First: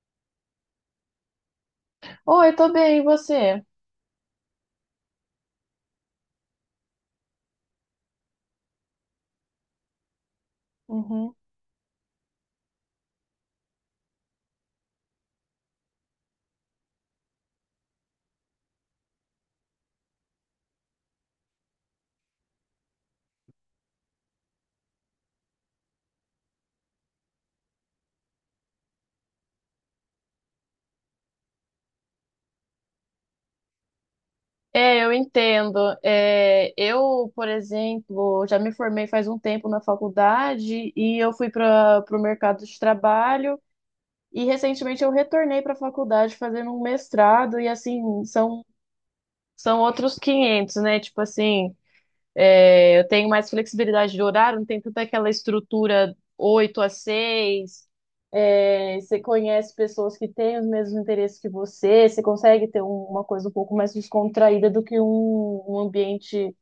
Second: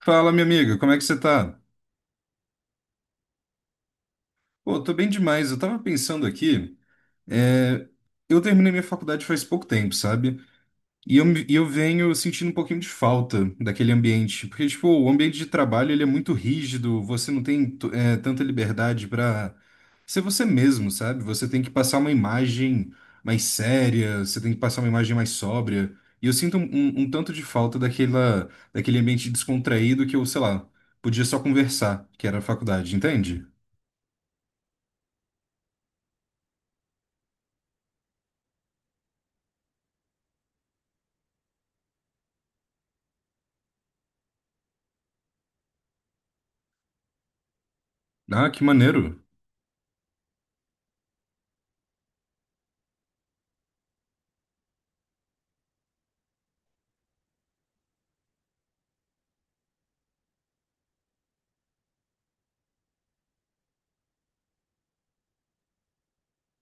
Fala, minha amiga, como é que você tá? Oi, tô bem, e você? Pô, tô bem demais. Eu tava pensando aqui, é, eu terminei minha faculdade faz pouco tempo, sabe? E eu, Uhum. me- e eu venho sentindo um pouquinho de falta daquele ambiente, porque, tipo, o ambiente de trabalho, ele é muito rígido, você não tem, tanta liberdade pra ser você mesmo, sabe? Você tem que passar uma imagem mais séria, você tem que passar uma imagem mais sóbria, e eu sinto um tanto de falta daquele ambiente descontraído que eu, sei lá, podia só conversar, que era a faculdade, entende? É, eu entendo. É, eu, por exemplo, já me formei faz um tempo na faculdade e eu fui para o mercado de trabalho e recentemente eu retornei para a faculdade fazendo um mestrado e assim, Ah, que são, maneiro. são outros 500, né? Tipo assim, é, eu tenho mais flexibilidade de horário, não tem tanta aquela estrutura 8 a 6. É, você conhece pessoas que têm os mesmos interesses que você, você consegue ter uma coisa um pouco mais descontraída do que um ambiente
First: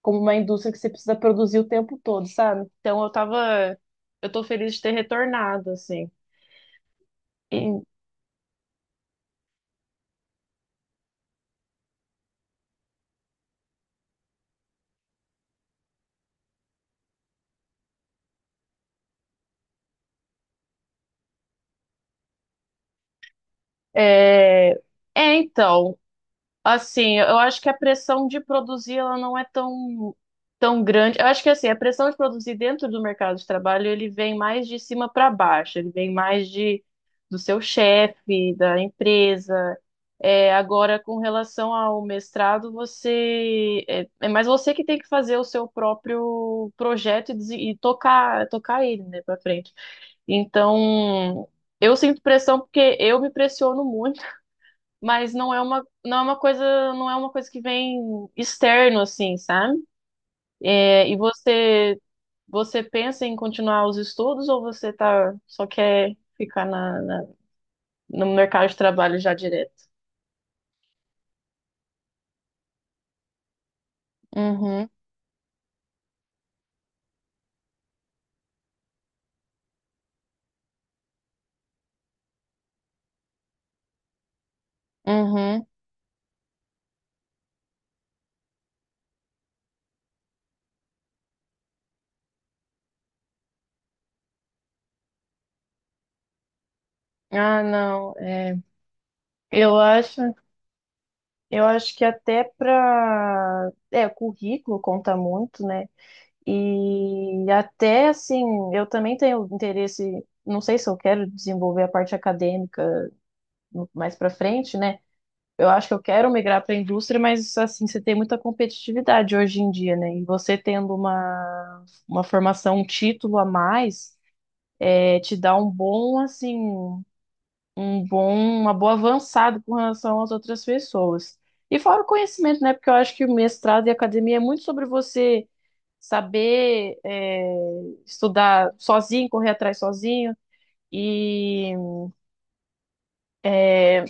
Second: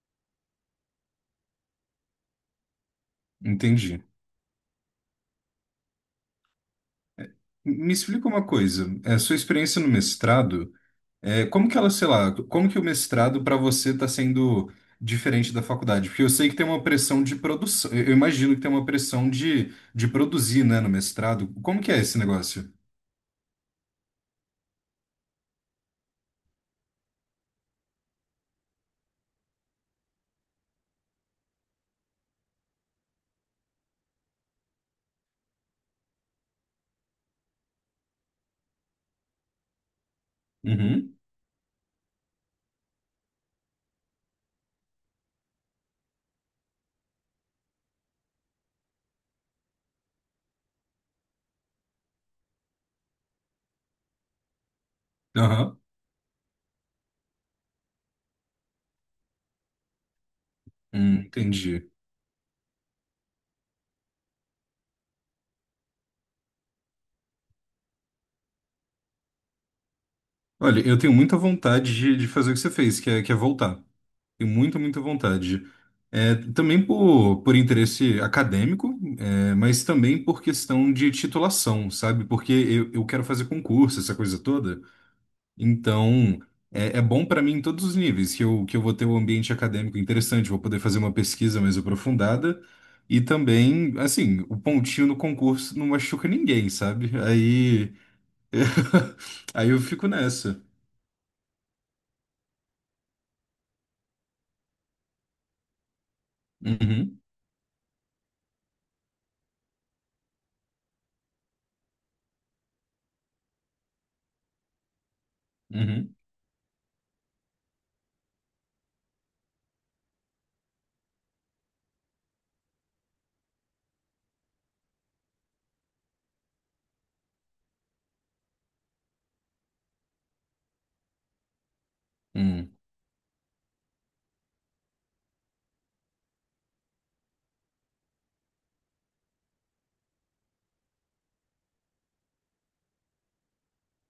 como uma indústria que você precisa produzir o tempo todo, sabe? Então Entendi. eu tô feliz de ter retornado, assim. E Me explica uma coisa. Sua experiência no mestrado, como que ela, sei lá, como que o mestrado para você está sendo diferente da faculdade? Porque eu sei que tem uma pressão de produção. Eu imagino que tem uma pressão de produzir, né, no mestrado. Como que é esse negócio? é, então, assim, eu acho que a pressão de produzir ela não é tão grande. Eu acho que assim, a pressão de produzir dentro do mercado de trabalho, ele vem mais de cima para baixo, ele vem mais de do seu chefe, da empresa. É, agora, Uhum. com relação ao mestrado, você é, é mais você que tem que fazer o seu próprio projeto e, e tocar ele, né, para frente. Então, eu sinto pressão porque eu me pressiono muito, mas Aham. Não é uma coisa que vem externo assim, sabe? É, e Entendi. você pensa em continuar os estudos ou você tá, só quer ficar no mercado de trabalho já direto? Olha, eu tenho muita vontade de fazer o que você fez, que é voltar. Tenho muita, Uhum, muita vontade. Também por interesse acadêmico, mas também por questão de titulação, sabe? Porque eu quero fazer concurso, essa coisa toda. uhum. Então, é bom para mim em todos os níveis, que eu vou ter um ambiente acadêmico interessante, vou poder fazer uma pesquisa mais aprofundada. E também, assim, o pontinho no concurso não machuca ninguém, sabe? Ah, Aí, não. Aí eu eu fico acho, nessa. eu acho que até para, currículo conta muito, né? Uhum, E até assim, eu também tenho interesse, não sei se eu quero desenvolver a parte acadêmica mais para frente, né? Eu acho que eu uhum, quero migrar para a indústria, mas assim, você tem muita competitividade hoje em dia, né? E você tendo uma formação, um título a mais, é, te dá um bom, assim, um bom, uma boa avançada com relação às outras pessoas. E fora o conhecimento, né? uhum, Porque eu acho que o mestrado e a academia é muito sobre você saber, é, estudar sozinho, correr atrás sozinho. E é,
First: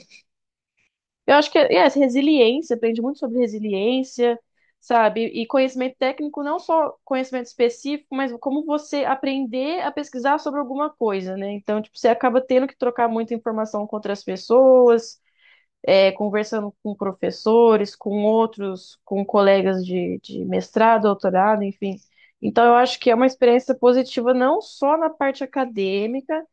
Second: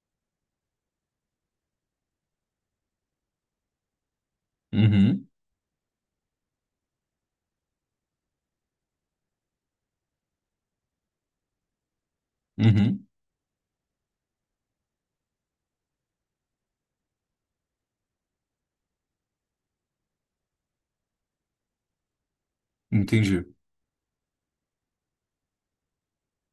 eu acho que essa resiliência, aprende muito sobre resiliência, sabe? uhum, E conhecimento técnico, não só conhecimento específico, mas como você aprender a pesquisar sobre alguma coisa, né? Então, tipo, você acaba tendo que trocar uhum. muita informação com outras pessoas, é, conversando com professores, com outros, com colegas de mestrado, doutorado, enfim. Então, eu acho que é uma Entendi. experiência positiva não só na parte acadêmica,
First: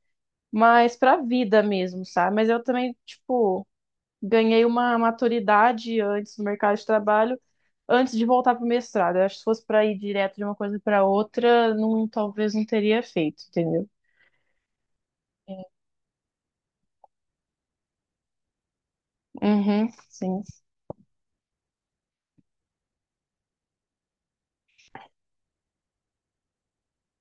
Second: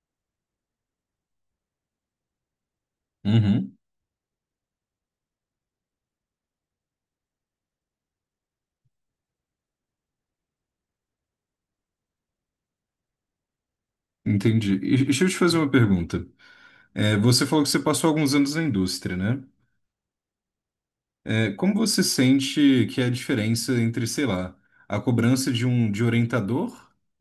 mas para a vida mesmo, sabe? Mas eu também, tipo, Uhum, ganhei uma maturidade antes no mercado de trabalho, antes de voltar para o mestrado. Eu acho que se fosse para ir direto de uma coisa para outra, não, talvez não teria feito, entendeu? entendi. E deixa eu te fazer uma pergunta. Você falou que você passou alguns anos na indústria, né? Uhum, sim. Como você sente que é a diferença entre, sei lá, a cobrança de orientador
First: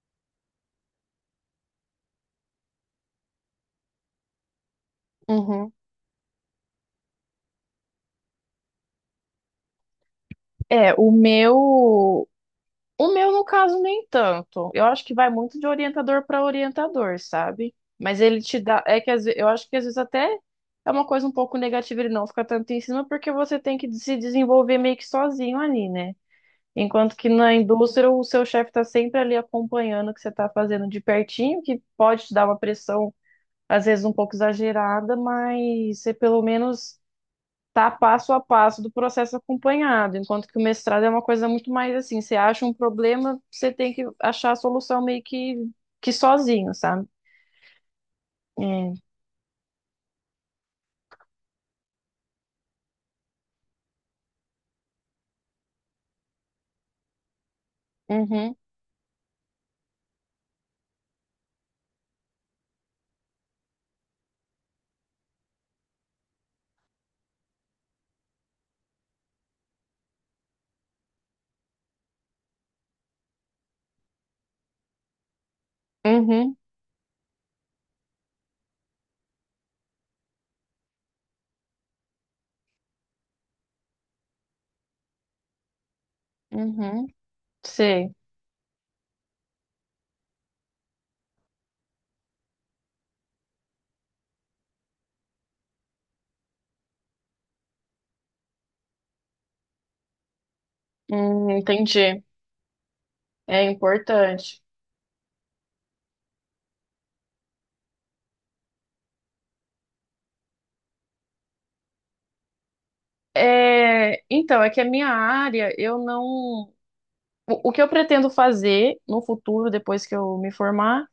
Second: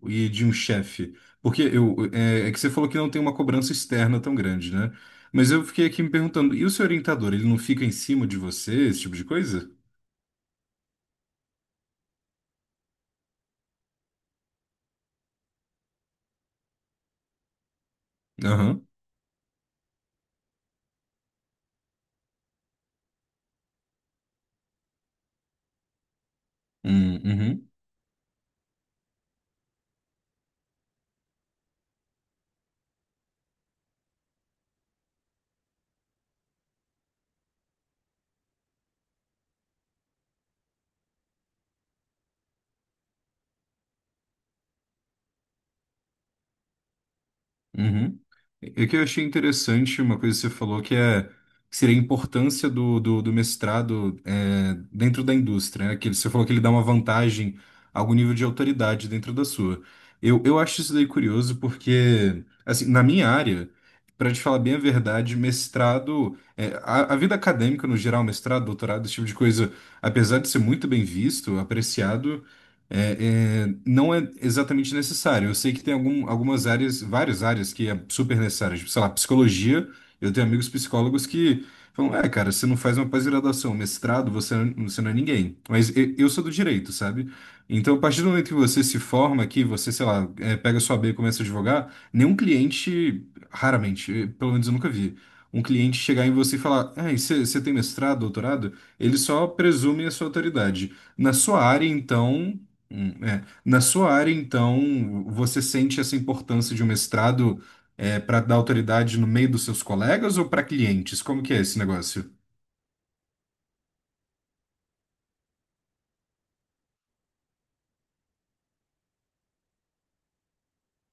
e de um chefe? Porque é que você falou que não tem uma cobrança externa tão grande, né? Mas eu Uhum. fiquei aqui me perguntando, e o seu orientador, ele não fica em cima de você, esse tipo de coisa? É, o meu no caso nem tanto. Eu acho que vai muito de orientador para orientador, sabe? Mas ele te dá, Aham. é que eu acho que às vezes até é uma coisa um pouco negativa ele não ficar tanto em cima, porque você tem que se desenvolver meio que sozinho ali, né? Enquanto que na uhum. indústria o seu chefe está sempre ali acompanhando o que você está fazendo de pertinho, que pode te dar uma pressão, às vezes um pouco exagerada, mas você pelo menos tá passo a passo do processo acompanhado. Enquanto que o mestrado é uma coisa muito mais assim, você acha um problema, você tem que achar a solução meio que sozinho, sabe? Uhum. É É. que eu achei interessante uma coisa que você falou que seria a importância do mestrado, dentro da indústria, né? Que você falou que ele dá uma vantagem, algum nível de Uhum, autoridade dentro da sua. Eu acho isso daí curioso porque, assim, na minha área, para te falar bem a verdade, mestrado, a vida acadêmica no geral, mestrado, doutorado, esse tipo de coisa, apesar de ser muito bem visto, apreciado não é exatamente necessário. Eu sei que tem algum, uhum, algumas áreas, várias áreas que é super necessário. Tipo, sei lá, psicologia. Eu tenho amigos psicólogos que falam, cara, você não faz uma pós-graduação, mestrado, você não é ninguém. Mas eu sou do direito, uhum. sabe? Então, a Sei. partir do momento que você se forma aqui, você, sei lá, pega sua B e começa a advogar, nenhum cliente, raramente, pelo menos eu nunca vi, um cliente chegar em você e falar, você tem mestrado, doutorado? Ele só presume a sua autoridade. Na sua área, Entendi. então, hum, é. É Na sua área, importante. então, você sente essa importância de um mestrado para dar autoridade no meio dos seus colegas ou para clientes? Como que é esse negócio? É, então, é que a minha área, eu não. O que eu pretendo fazer no futuro, depois que eu me formar,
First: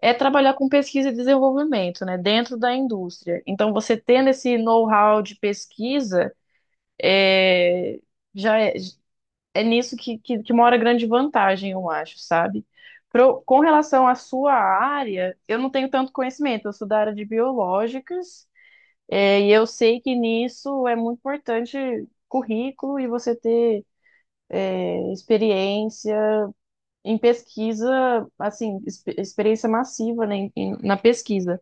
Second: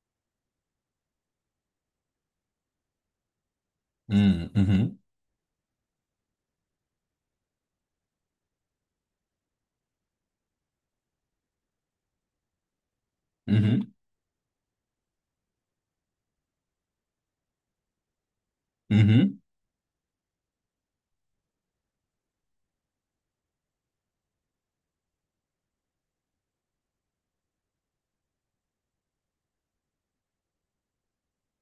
é trabalhar com pesquisa e desenvolvimento, né, dentro da indústria. Então, você tendo esse Uhum, know-how de pesquisa, é, já é, é nisso que mora grande vantagem, eu acho, sabe? Com uhum, relação à sua área, eu não tenho tanto conhecimento, eu sou da área de biológicas, uhum, é, e eu sei que nisso é muito importante currículo e você ter, é, experiência em pesquisa, assim, experiência massiva, né, na pesquisa.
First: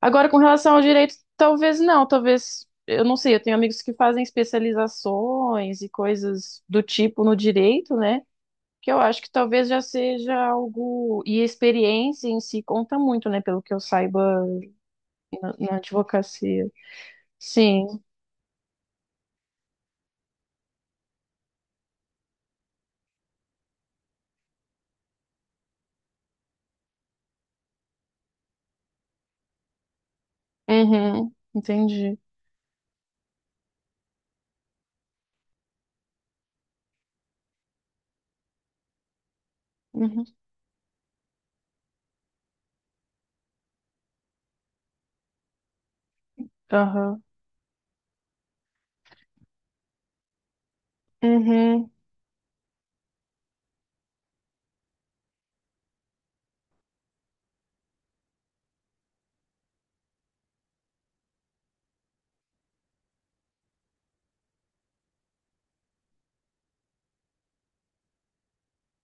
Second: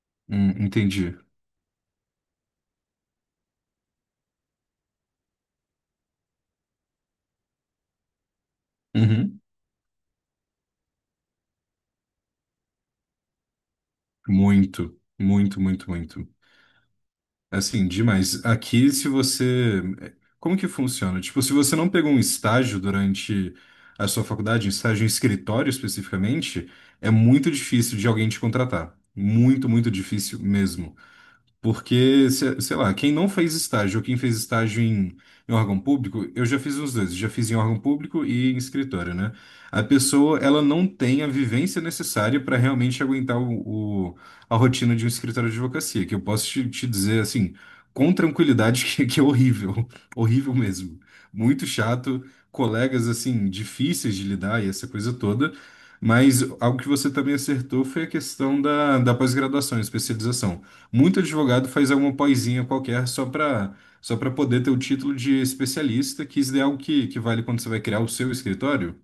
Agora, com relação ao direito, entendi. talvez não, talvez, eu não sei, eu tenho amigos que fazem especializações e coisas do tipo no direito, né, que eu acho que Uhum. talvez já seja algo, e a experiência em si conta muito, né, pelo que eu saiba Muito, na, muito, na muito, muito. advocacia. Sim, Assim, demais. Aqui, se você. É, como que funciona? Tipo, se você não pegou um estágio durante a sua faculdade, um estágio em escritório especificamente, é muito difícil de alguém te contratar. Muito, muito difícil mesmo. uhum, entendi. Porque, sei lá, quem não fez estágio ou quem fez estágio em órgão público, eu já fiz os dois, já fiz em órgão público e em escritório, né? A Uhum, pessoa, ela não tem a vivência necessária para realmente aguentar a rotina de um escritório de advocacia, que eu posso te aham, dizer, assim, com tranquilidade, que é horrível, horrível mesmo. Muito uhum, chato, colegas, assim, difíceis de lidar e essa coisa toda. Mas algo que você também acertou foi a questão da pós-graduação, especialização. Muito advogado faz alguma poesinha qualquer só para poder ter o título de especialista, que isso é algo que vale quando você vai criar o seu escritório,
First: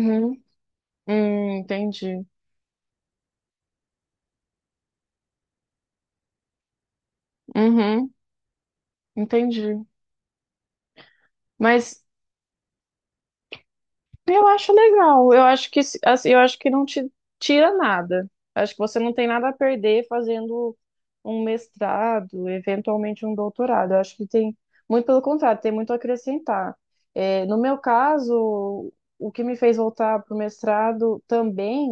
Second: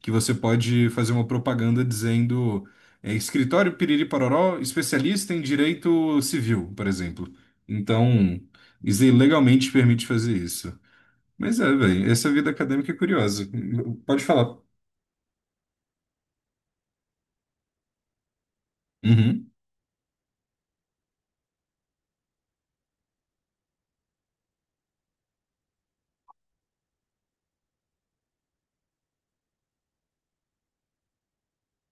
que você pode fazer uma propaganda entendi, dizendo, escritório Piriri Pororó, especialista em direito civil, por exemplo. uhum, Então, isso aí legalmente entendi. permite fazer isso. Mas é, Mas velho, essa vida acadêmica é curiosa. Pode eu falar. acho legal. Eu acho que assim, eu acho que não te tira nada. Acho que você não tem nada Uhum, a perder fazendo um mestrado, eventualmente um doutorado. Eu acho que tem muito pelo contrário, tem muito a acrescentar. É, no meu caso, o que me fez voltar para o mestrado também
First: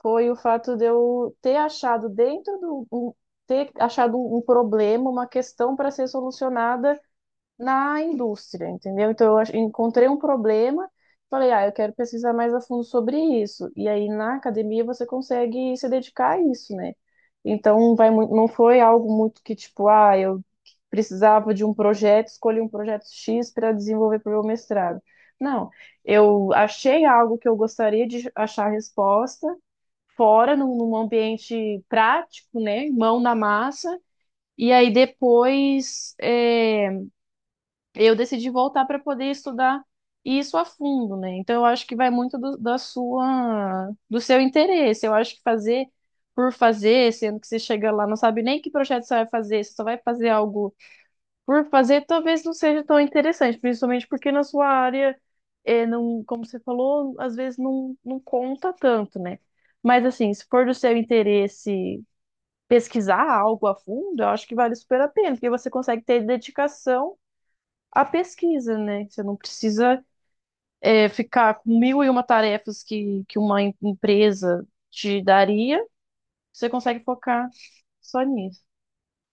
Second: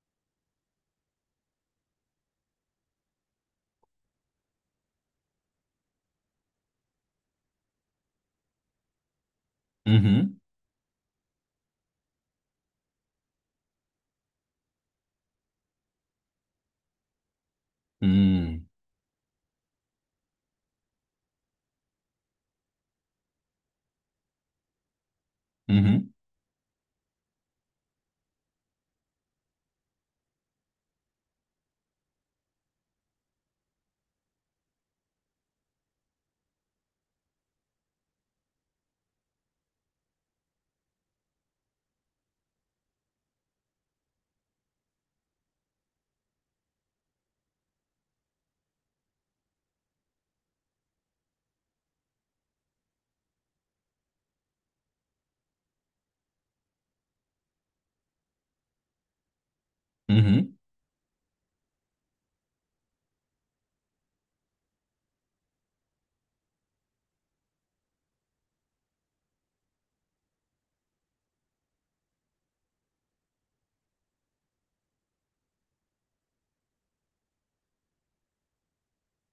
foi o fato de eu ter achado ter achado um problema, uma questão para ser solucionada na indústria, entendeu? Então eu encontrei um uhum, problema, falei, ah, eu quero pesquisar mais a fundo sobre isso. E aí na academia você consegue se dedicar a isso, né? Então não hum, foi algo muito que tipo, ah, eu precisava de um projeto, escolhi um projeto X para desenvolver para o meu mestrado. Não, uhum, eu achei algo que eu gostaria de achar resposta fora, num ambiente prático, né? Mão na massa. E aí depois, é, eu decidi voltar para poder estudar isso a fundo, né? Então eu acho que vai muito do, da sua, do seu interesse. Eu acho que fazer por fazer, sendo que você chega lá, não sabe nem que projeto você vai fazer, você só vai fazer algo por fazer, talvez não seja tão interessante, principalmente porque na sua área, é, não, como você falou, às vezes não, não conta tanto, né? Mas assim, se uhum. for do seu interesse pesquisar algo a fundo, eu acho que vale super a pena, porque você consegue ter dedicação a pesquisa, né? Você não precisa, é, ficar com mil e uma tarefas que uma empresa te daria, você consegue focar só nisso.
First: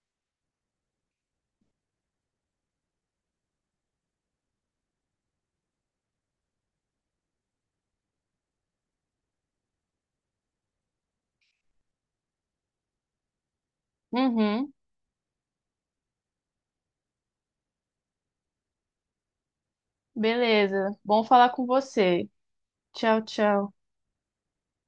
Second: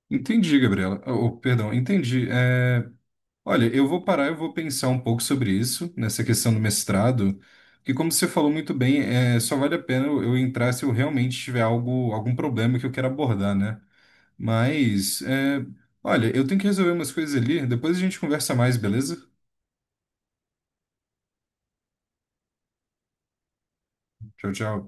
Entendi, Gabriela. Oh, perdão, entendi. Olha, eu vou parar, eu vou pensar um pouco sobre isso, nessa questão do mestrado, que como você falou muito bem, só vale a pena eu entrar se eu realmente tiver algum problema que eu quero abordar, né? Uhum, Mas, olha, eu tenho que resolver umas coisas ali, depois a gente conversa mais, beleza? beleza. Bom falar com você. Tchau, tchau. Tchau, tchau.